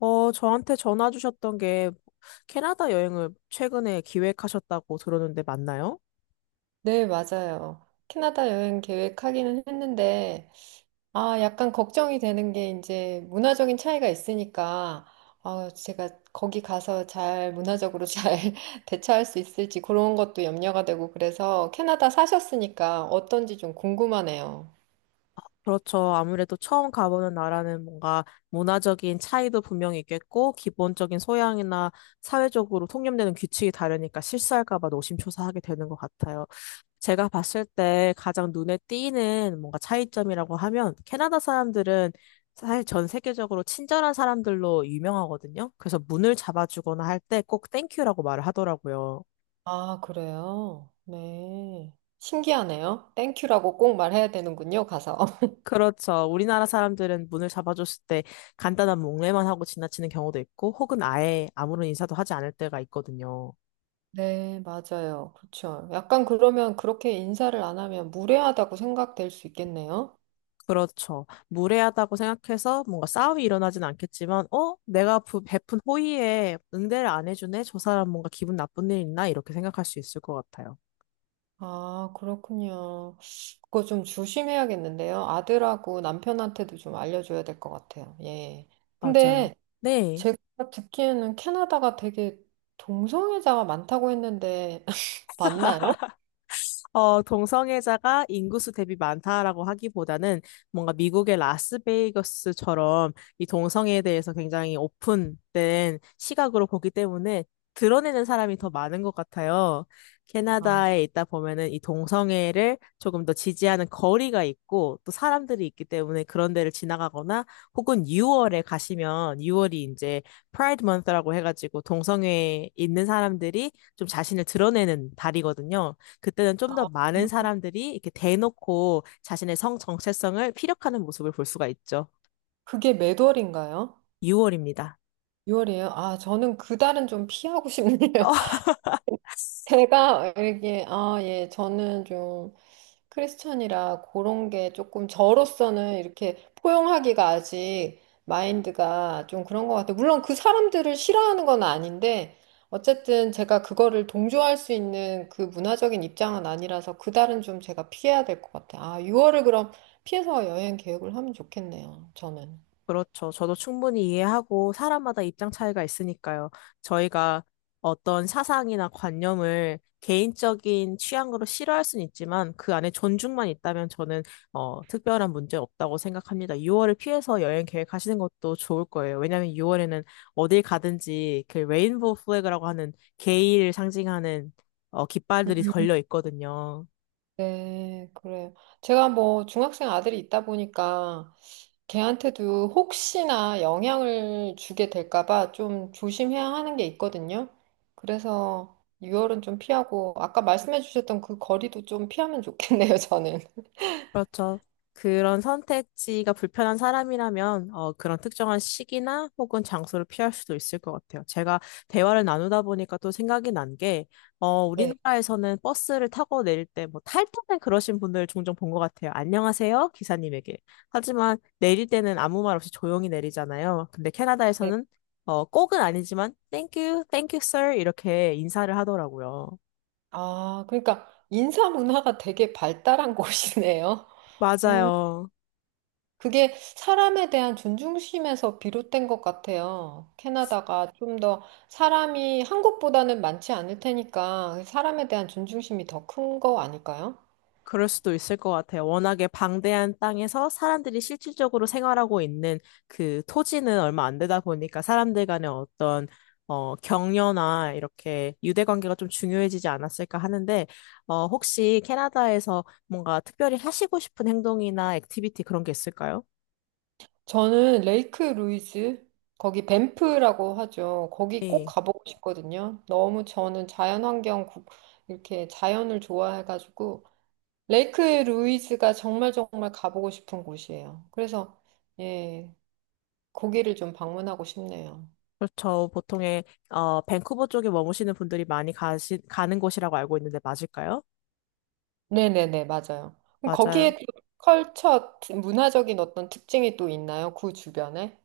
저한테 전화 주셨던 게 캐나다 여행을 최근에 기획하셨다고 들었는데 맞나요? 네, 맞아요. 캐나다 여행 계획하기는 했는데, 아, 약간 걱정이 되는 게 이제 문화적인 차이가 있으니까, 아, 제가 거기 가서 잘 문화적으로 잘 대처할 수 있을지 그런 것도 염려가 되고, 그래서 캐나다 사셨으니까 어떤지 좀 궁금하네요. 그렇죠. 아무래도 처음 가보는 나라는 뭔가 문화적인 차이도 분명히 있겠고, 기본적인 소양이나 사회적으로 통념되는 규칙이 다르니까 실수할까 봐 노심초사하게 되는 것 같아요. 제가 봤을 때 가장 눈에 띄는 뭔가 차이점이라고 하면, 캐나다 사람들은 사실 전 세계적으로 친절한 사람들로 유명하거든요. 그래서 문을 잡아주거나 할 때 꼭 땡큐라고 말을 하더라고요. 아, 그래요? 네. 신기하네요. 땡큐라고 꼭 말해야 되는군요, 가서. 그렇죠. 우리나라 사람들은 문을 잡아줬을 때 간단한 목례만 하고 지나치는 경우도 있고, 혹은 아예 아무런 인사도 하지 않을 때가 있거든요. 네, 맞아요. 그렇죠. 약간 그러면 그렇게 인사를 안 하면 무례하다고 생각될 수 있겠네요. 그렇죠. 무례하다고 생각해서 뭔가 싸움이 일어나진 않겠지만, 어? 내가 베푼 호의에 응대를 안 해주네? 저 사람 뭔가 기분 나쁜 일 있나? 이렇게 생각할 수 있을 것 같아요. 아, 그렇군요. 그거 좀 조심해야겠는데요. 아들하고 남편한테도 좀 알려줘야 될 것 같아요. 예. 맞아요. 근데 네. 제가 듣기에는 캐나다가 되게 동성애자가 많다고 했는데, 맞나요? 동성애자가 인구수 대비 많다라고 하기보다는 뭔가 미국의 라스베이거스처럼 이 동성애에 대해서 굉장히 오픈된 시각으로 보기 때문에 드러내는 사람이 더 많은 것 같아요. 아, 캐나다에 있다 보면은 이 동성애를 조금 더 지지하는 거리가 있고 또 사람들이 있기 때문에 그런 데를 지나가거나 혹은 6월에 가시면 6월이 이제 프라이드 먼스라고 해가지고 동성애에 있는 사람들이 좀 자신을 드러내는 달이거든요. 그때는 좀 더 많은 사람들이 이렇게 대놓고 자신의 성 정체성을 피력하는 모습을 볼 수가 있죠. 그게 몇 월인가요? 6월입니다. 6월이에요? 아, 저는 그달은 좀 피하고 싶네요. 제가 알기에, 아, 예, 저는 좀 크리스찬이라 그런 게 조금 저로서는 이렇게 포용하기가 아직 마인드가 좀 그런 것 같아요. 물론 그 사람들을 싫어하는 건 아닌데, 어쨌든 제가 그거를 동조할 수 있는 그 문화적인 입장은 아니라서 그달은 좀 제가 피해야 될 것 같아요. 아, 6월을 그럼 피해서 여행 계획을 하면 좋겠네요, 저는. 그렇죠. 저도 충분히 이해하고 사람마다 입장 차이가 있으니까요. 저희가 어떤 사상이나 관념을 개인적인 취향으로 싫어할 수는 있지만 그 안에 존중만 있다면 저는 특별한 문제 없다고 생각합니다. 6월을 피해서 여행 계획하시는 것도 좋을 거예요. 왜냐하면 6월에는 어딜 가든지 그 레인보우 플래그라고 하는 게이를 상징하는 깃발들이 걸려 있거든요. 네, 그래요. 제가 뭐 중학생 아들이 있다 보니까 걔한테도 혹시나 영향을 주게 될까 봐 좀 조심해야 하는 게 있거든요. 그래서 유월은 좀 피하고 아까 말씀해 주셨던 그 거리도 좀 피하면 좋겠네요, 저는. 그렇죠. 그런 선택지가 불편한 사람이라면 그런 특정한 시기나 혹은 장소를 피할 수도 있을 것 같아요. 제가 대화를 나누다 보니까 또 생각이 난 게, 네. 우리나라에서는 버스를 타고 내릴 때 뭐 탈 때는 그러신 분들 종종 본 것 같아요. 안녕하세요, 기사님에게. 하지만 내릴 때는 아무 말 없이 조용히 내리잖아요. 근데 네. 캐나다에서는 꼭은 아니지만 thank you, thank you, sir 이렇게 인사를 하더라고요. 아, 그러니까 인사 문화가 되게 발달한 곳이네요. 음. 맞아요. 그게 사람에 대한 존중심에서 비롯된 것 같아요. 캐나다가 좀 더 사람이 한국보다는 많지 않을 테니까 사람에 대한 존중심이 더 큰 거 아닐까요? 그럴 수도 있을 것 같아요. 워낙에 방대한 땅에서 사람들이 실질적으로 생활하고 있는 그 토지는 얼마 안 되다 보니까 사람들 간의 어떤 격려나 이렇게 유대 관계가 좀 중요해지지 않았을까 하는데, 혹시 캐나다에서 뭔가 특별히 하시고 싶은 행동이나 액티비티 그런 게 있을까요? 저는 레이크 루이즈, 거기 밴프라고 하죠. 거기 꼭 네. 가보고 싶거든요. 너무 저는 자연환경, 이렇게 자연을 좋아해가지고 레이크 루이즈가 정말 정말 가보고 싶은 곳이에요. 그래서 예, 거기를 좀 방문하고 싶네요. 그렇죠. 보통의 밴쿠버 쪽에 머무시는 분들이 많이 가는 곳이라고 알고 있는데 맞을까요? 네네네, 맞아요. 그럼 맞아요. 거기에 또 컬처, 문화적인 어떤 특징이 또 있나요? 그 주변에?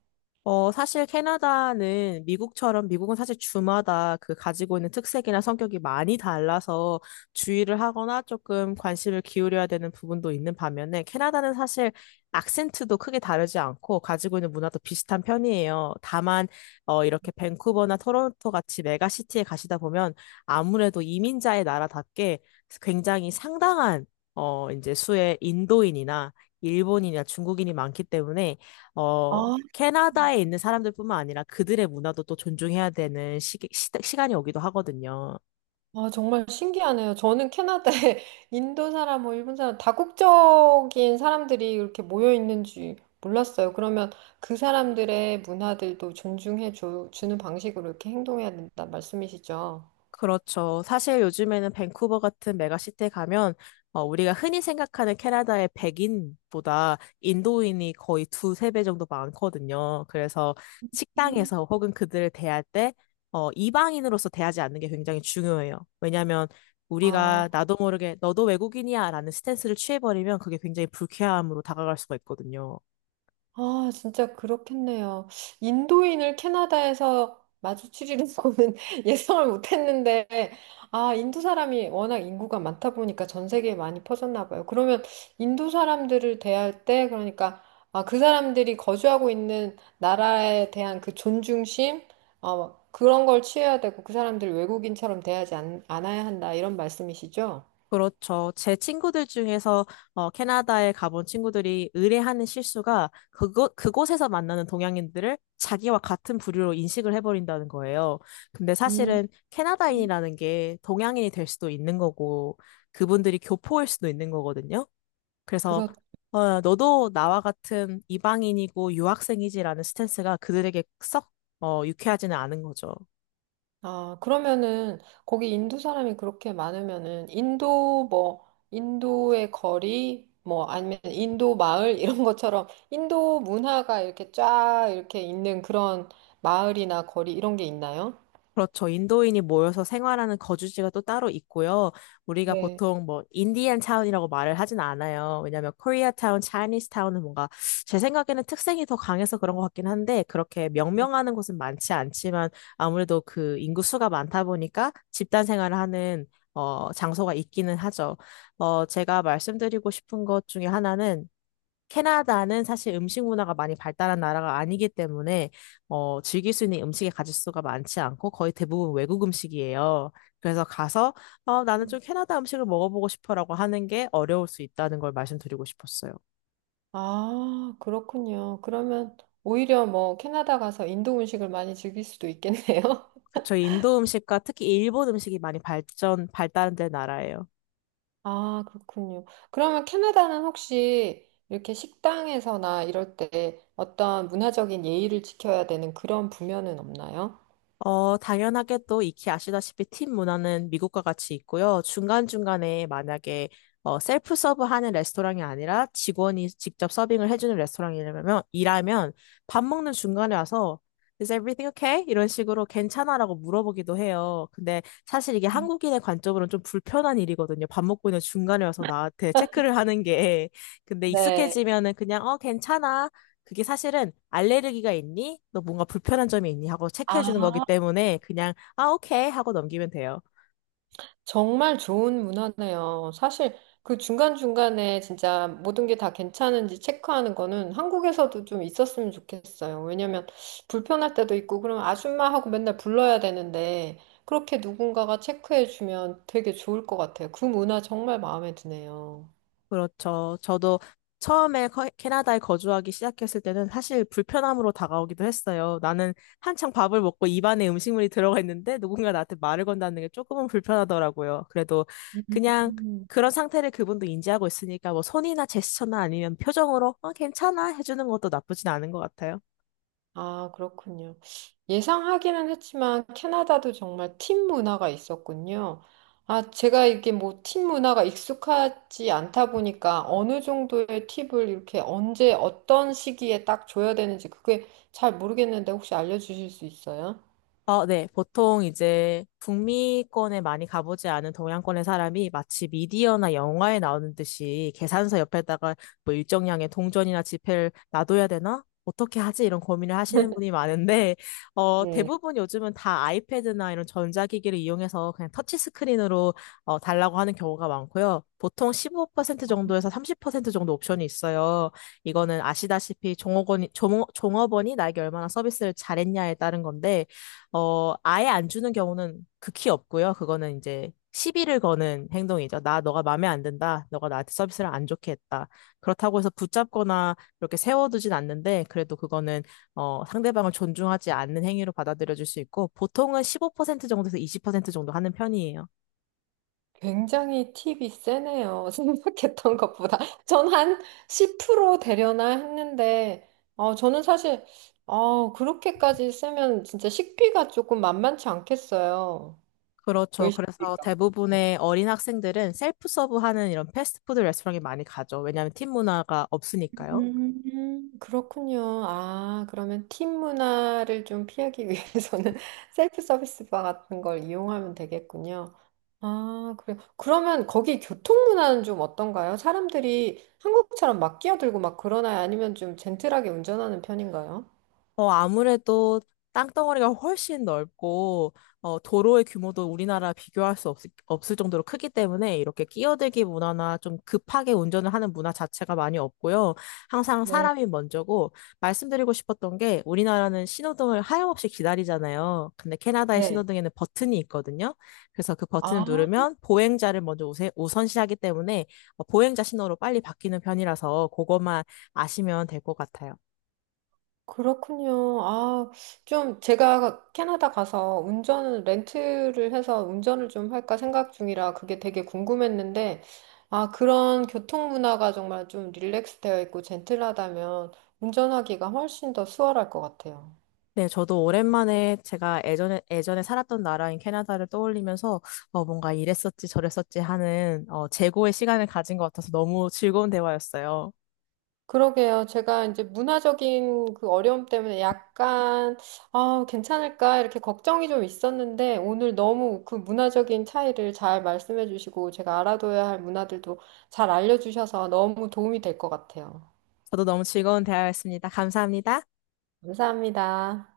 사실 캐나다는 미국처럼 미국은 사실 주마다 그 가지고 있는 특색이나 성격이 많이 달라서 주의를 하거나 조금 관심을 기울여야 되는 부분도 있는 반면에 캐나다는 사실 악센트도 크게 다르지 않고 가지고 있는 문화도 비슷한 편이에요. 다만, 이렇게 밴쿠버나 토론토 같이 메가시티에 가시다 보면 아무래도 이민자의 나라답게 굉장히 상당한 이제 수의 인도인이나 일본인이나 중국인이 많기 때문에 어, 아, 캐나다에 있는 사람들뿐만 아니라 그들의 문화도 또 존중해야 되는 시간이 오기도 하거든요. 아, 정말 신기하네요. 저는 캐나다에 인도 사람, 뭐 일본 사람, 다국적인 사람들이 이렇게 모여 있는지 몰랐어요. 그러면 그 사람들의 문화들도 존중해 주는 방식으로 이렇게 행동해야 된다 말씀이시죠? 그렇죠. 사실 요즘에는 밴쿠버 같은 메가시티에 가면 우리가 흔히 생각하는 캐나다의 백인보다 인도인이 거의 두세 배 정도 많거든요. 그래서 음. 식당에서 혹은 그들을 대할 때 이방인으로서 대하지 않는 게 굉장히 중요해요. 왜냐하면 아. 우리가 나도 모르게 너도 외국인이야 라는 스탠스를 취해버리면 그게 굉장히 불쾌함으로 다가갈 수가 있거든요. 아, 진짜 그렇겠네요. 인도인을 캐나다에서 마주치리는 거는 예상을 못했는데, 아, 인도 사람이 워낙 인구가 많다 보니까 전 세계에 많이 퍼졌나 봐요. 그러면 인도 사람들을 대할 때, 그러니까, 아, 그 사람들이 거주하고 있는 나라에 대한 그 존중심, 그런 걸 취해야 되고, 그 사람들 외국인처럼 대하지 않아야 한다, 이런 말씀이시죠? 그렇죠. 제 친구들 중에서 캐나다에 가본 친구들이 의뢰하는 실수가 그곳에서 만나는 동양인들을 자기와 같은 부류로 인식을 해버린다는 거예요. 근데 음. 사실은 캐나다인이라는 게 동양인이 될 수도 있는 거고 그분들이 교포일 수도 있는 거거든요. 그래서 너도 나와 같은 이방인이고 유학생이지라는 스탠스가 그들에게 썩 유쾌하지는 않은 거죠. 아, 그러면은 거기 인도 사람이 그렇게 많으면은 인도 뭐 인도의 거리 뭐 아니면 인도 마을 이런 것처럼 인도 문화가 이렇게 쫙 이렇게 있는 그런 마을이나 거리 이런 게 있나요? 그렇죠. 인도인이 모여서 생활하는 거주지가 또 따로 있고요. 우리가 네. 보통 뭐 인디안 타운이라고 말을 하진 않아요. 왜냐하면 코리아 타운, 차이니스 타운은 뭔가 제 생각에는 특색이 더 강해서 그런 것 같긴 한데 그렇게 네. 명명하는 곳은 많지 않지만 아무래도 그 인구수가 많다 보니까 집단 생활을 하는 장소가 있기는 하죠. 제가 말씀드리고 싶은 것 중에 하나는 캐나다는 사실 음식 문화가 많이 발달한 나라가 아니기 때문에 즐길 수 있는 음식의 가짓수가 많지 않고 거의 대부분 외국 음식이에요. 그래서 가서 나는 좀 캐나다 음식을 먹어보고 싶어라고 하는 게 어려울 수 있다는 걸 말씀드리고 싶었어요. 아, 그렇군요. 그러면 오히려 뭐 캐나다 가서 인도 음식을 많이 즐길 수도 있겠네요. 그쵸, 인도 음식과 특히 일본 음식이 많이 발달된 나라예요. 아, 그렇군요. 그러면 캐나다는 혹시 이렇게 식당에서나 이럴 때 어떤 문화적인 예의를 지켜야 되는 그런 부면은 없나요? 당연하게 또 익히 아시다시피 팀 문화는 미국과 같이 있고요. 중간중간에 만약에 셀프 서브 하는 레스토랑이 아니라 직원이 직접 서빙을 해주는 레스토랑이라면, 일하면 밥 먹는 중간에 와서 Is everything okay? 이런 식으로 괜찮아라고 물어보기도 해요. 근데 사실 이게 한국인의 관점으로는 좀 불편한 일이거든요. 밥 먹고 있는 중간에 와서 나한테 체크를 하는 게. 근데 네. 익숙해지면은 그냥 괜찮아. 그게 사실은 알레르기가 있니? 너 뭔가 불편한 점이 있니? 하고 체크해 주는 거기 아, 때문에 그냥 아, 오케이 하고 넘기면 돼요. 정말 좋은 문화네요. 사실 그 중간중간에 진짜 모든 게 다 괜찮은지 체크하는 거는 한국에서도 좀 있었으면 좋겠어요. 왜냐면 불편할 때도 있고, 그럼 아줌마하고 맨날 불러야 되는데, 그렇게 누군가가 체크해주면 되게 좋을 것 같아요. 그 문화 정말 마음에 드네요. 그렇죠. 저도 처음에 캐나다에 거주하기 시작했을 때는 사실 불편함으로 다가오기도 했어요. 나는 한창 밥을 먹고 입안에 음식물이 들어가 있는데 누군가 나한테 말을 건다는 게 조금은 불편하더라고요. 그래도 그냥 음. 그런 상태를 그분도 인지하고 있으니까 뭐 손이나 제스처나 아니면 표정으로 괜찮아 해주는 것도 나쁘진 않은 것 같아요. 아, 그렇군요. 예상하기는 했지만 캐나다도 정말 팀 문화가 있었군요. 아, 제가 이게 뭐 팀 문화가 익숙하지 않다 보니까 어느 정도의 팁을 이렇게 언제 어떤 시기에 딱 줘야 되는지 그게 잘 모르겠는데 혹시 알려주실 수 있어요? 네. 보통 이제 북미권에 많이 가보지 않은 동양권의 사람이 마치 미디어나 영화에 나오는 듯이 계산서 옆에다가 뭐 일정량의 동전이나 지폐를 놔둬야 되나? 어떻게 하지? 이런 고민을 하시는 분이 많은데, 네. 대부분 요즘은 다 아이패드나 이런 전자기기를 이용해서 그냥 터치스크린으로 달라고 하는 경우가 많고요. 보통 15% 정도에서 30% 정도 옵션이 있어요. 이거는 아시다시피 종업원이 나에게 얼마나 서비스를 잘했냐에 따른 건데, 아예 안 주는 경우는 극히 없고요. 그거는 이제 시비를 거는 행동이죠. 나, 너가 마음에 안 든다. 너가 나한테 서비스를 안 좋게 했다. 그렇다고 해서 붙잡거나 이렇게 세워두진 않는데, 그래도 그거는 상대방을 존중하지 않는 행위로 받아들여질 수 있고, 보통은 15% 정도에서 20% 정도 하는 편이에요. 굉장히 팁이 세네요. 생각했던 것보다. 전 한 10% 되려나 했는데, 어, 저는 사실, 그렇게까지 쓰면 진짜 식비가 조금 만만치 않겠어요. 그렇죠. 그래서 외식비가. 대부분의 어린 학생들은 셀프 서브하는 이런 패스트푸드 레스토랑에 많이 가죠. 왜냐하면 팀 문화가 없으니까요. 그렇군요. 아, 그러면 팀 문화를 좀 피하기 위해서는 셀프 서비스 바 같은 걸 이용하면 되겠군요. 아, 그래요. 그러면 거기 교통 문화는 좀 어떤가요? 사람들이 한국처럼 막 끼어들고 막 그러나요? 아니면 좀 젠틀하게 운전하는 편인가요? 아무래도 땅덩어리가 훨씬 넓고, 도로의 규모도 우리나라 비교할 수 없을 정도로 크기 때문에 이렇게 끼어들기 문화나 좀 급하게 운전을 하는 문화 자체가 많이 없고요. 항상 네. 사람이 먼저고, 말씀드리고 싶었던 게 우리나라는 신호등을 하염없이 기다리잖아요. 근데 캐나다의 네. 신호등에는 버튼이 있거든요. 그래서 그 아, 버튼을 누르면 보행자를 먼저 우선시하기 때문에 보행자 신호로 빨리 바뀌는 편이라서 그것만 아시면 될 것 같아요. 그렇군요. 아, 좀 제가 캐나다 가서 운전을 렌트를 해서 운전을 좀 할까 생각 중이라 그게 되게 궁금했는데, 아, 그런 교통 문화가 정말 좀 릴렉스되어 있고 젠틀하다면 운전하기가 훨씬 더 수월할 것 같아요. 네, 저도 오랜만에 제가 예전에 살았던 나라인 캐나다를 떠올리면서 뭔가 이랬었지 저랬었지 하는 재고의 시간을 가진 것 같아서 너무 즐거운 대화였어요. 그러게요. 제가 이제 문화적인 그 어려움 때문에 약간, 아, 괜찮을까? 이렇게 걱정이 좀 있었는데, 오늘 너무 그 문화적인 차이를 잘 말씀해 주시고, 제가 알아둬야 할 문화들도 잘 알려주셔서 너무 도움이 될 것 같아요. 저도 너무 즐거운 대화였습니다. 감사합니다. 감사합니다.